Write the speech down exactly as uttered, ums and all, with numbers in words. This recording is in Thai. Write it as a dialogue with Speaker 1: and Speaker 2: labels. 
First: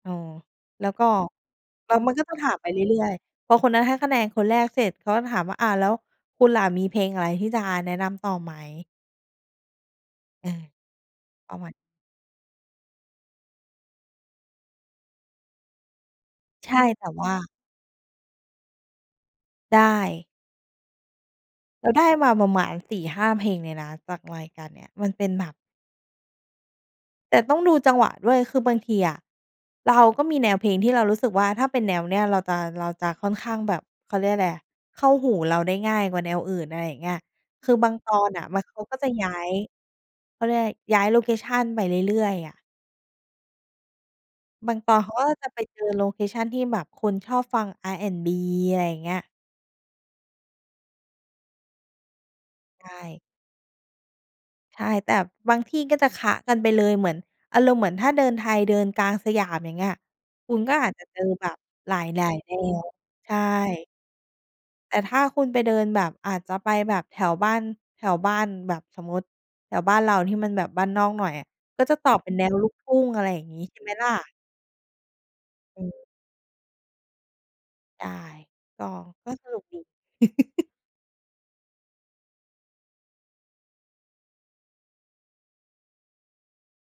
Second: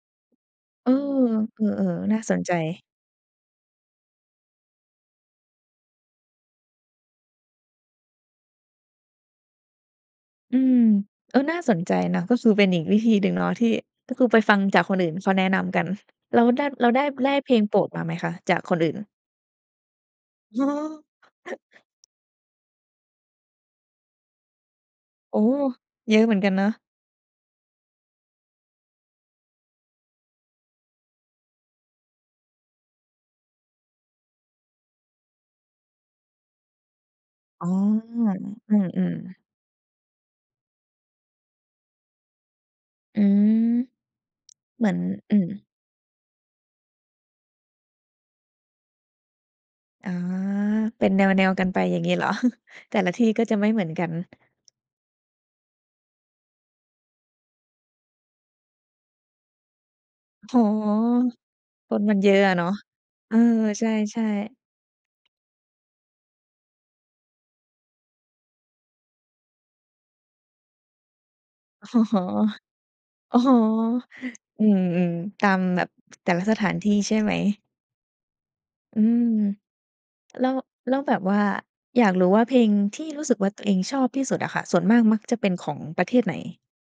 Speaker 1: เออ แล
Speaker 2: เ
Speaker 1: ้
Speaker 2: อ
Speaker 1: ว
Speaker 2: อ
Speaker 1: ก็
Speaker 2: เออ
Speaker 1: แล้วมั
Speaker 2: ๆ
Speaker 1: น
Speaker 2: น่
Speaker 1: ก
Speaker 2: า
Speaker 1: ็จ
Speaker 2: ส
Speaker 1: ะ
Speaker 2: น
Speaker 1: ถ
Speaker 2: ใ
Speaker 1: ามไป
Speaker 2: จ
Speaker 1: เรื่อย ๆ พอคนนั้นให้คะแนนคนแรกเสร็จ เขาก็ถามว่า "อา แล้วคุณล่ะมีเพลงอะไรที่จะแนะนำต่อไหม?" เอ
Speaker 2: อื
Speaker 1: อ
Speaker 2: ม เออ
Speaker 1: เอ
Speaker 2: น่
Speaker 1: า
Speaker 2: า
Speaker 1: ใหม
Speaker 2: ส
Speaker 1: ่
Speaker 2: นใจนะ ก็คือเป็นอีกวิธีหนึ่งเนาะที่ ก็คือไปฟังจากคนอื่นเขาแนะนำกัน แล้วได้
Speaker 1: ใช่
Speaker 2: แล้วไ
Speaker 1: แ
Speaker 2: ด
Speaker 1: ต
Speaker 2: ้
Speaker 1: ่ว
Speaker 2: ได
Speaker 1: ่
Speaker 2: ้
Speaker 1: า
Speaker 2: เพลงโปรดมาไหมคะ? จากคนอื่น
Speaker 1: ได้
Speaker 2: อ๋อ
Speaker 1: เราได้มาประมาณ สี่ห้า เพลงเลยนะ จากรายการเนี้ย มันเป็น
Speaker 2: โอ้
Speaker 1: แบ
Speaker 2: โฮ!
Speaker 1: บ
Speaker 2: เยอะเหมือนกันเนาะ
Speaker 1: แต่ต้องดูจังหวะด้วย คือบางทีอะเราก็มีแนวเพลงที่เรารู้สึกว่า ถ้าเป็นแนวเนี้ยเราจะ เราจะค่อนข้างแบบ เขาเรียกไรอะ เข้าหูเราได้ง่ายกว่าแนวอื่น อะไรอย่างเงี้ย
Speaker 2: อ๋
Speaker 1: ค
Speaker 2: อ
Speaker 1: ือบางตอนน่ะมัน เ
Speaker 2: อื
Speaker 1: ขาก็จะ
Speaker 2: ม
Speaker 1: ย้า
Speaker 2: ๆ
Speaker 1: ย เขาเรียกไร ย้ายโลเคชันไปเรื่อย ๆ อะ
Speaker 2: อืม
Speaker 1: บาง
Speaker 2: เหม
Speaker 1: ต
Speaker 2: ื
Speaker 1: อ
Speaker 2: อน
Speaker 1: นเขาก็
Speaker 2: อื
Speaker 1: จะไป
Speaker 2: ม
Speaker 1: เจอโลเคชันที่แบบคนชอบฟัง R&B อะไรอย่างเงี้ย
Speaker 2: อ๋อ เป็นแนว ๆ กันไป อย่างงี้เหรอ?
Speaker 1: ใช
Speaker 2: แต่ละท
Speaker 1: ่
Speaker 2: ี่ก็จะไม่เหมือนกัน
Speaker 1: ใช่ แต่บางที่ก็จะคละกันไปเลย เหมือน อารมณ์เหมือน ถ้าเดิน ไทยเดินกลางสยาม อย่างเงี้ย ค
Speaker 2: โ
Speaker 1: ุ
Speaker 2: อ้
Speaker 1: ณก็
Speaker 2: โ
Speaker 1: อ
Speaker 2: ฮ!
Speaker 1: าจจะเจอแบบห
Speaker 2: ค
Speaker 1: ล
Speaker 2: นมันเ
Speaker 1: า
Speaker 2: ยอ
Speaker 1: ย
Speaker 2: ะ
Speaker 1: ๆ แ
Speaker 2: อ
Speaker 1: น
Speaker 2: ะเนาะ
Speaker 1: ว ใ
Speaker 2: เ
Speaker 1: ช
Speaker 2: ออ ใช
Speaker 1: ่
Speaker 2: ่ ๆ
Speaker 1: แต่ถ้าคุณไปเดินแบบอาจจะไปแบบแถวบ้าน แถวบ้านแบบสมมุติ แถวบ้านเราที่มันแบบบ้านนอกหน่อยอะก
Speaker 2: อ
Speaker 1: ็
Speaker 2: ๋อ
Speaker 1: จะตอบเป็นแนวลูกทุ่ง อะไร
Speaker 2: โอ้
Speaker 1: อย่า
Speaker 2: โ
Speaker 1: ง
Speaker 2: ฮ
Speaker 1: งี้ ใช่ไหมล่ะ?
Speaker 2: อืม ๆ ตาม
Speaker 1: อ
Speaker 2: แบบ
Speaker 1: ืม
Speaker 2: แต่ละสถานที่ใช่ไหม?
Speaker 1: ใช่ ก็
Speaker 2: อืม
Speaker 1: ก็สนุกดี
Speaker 2: แล้ว แล้วแบบว่า อยากรู้ ว่า เพลงที่ รู้สึกว่า ตัวเองชอบที่สุดอะค่ะ ส่วนมากมักจะเป็นของประเทศไหน?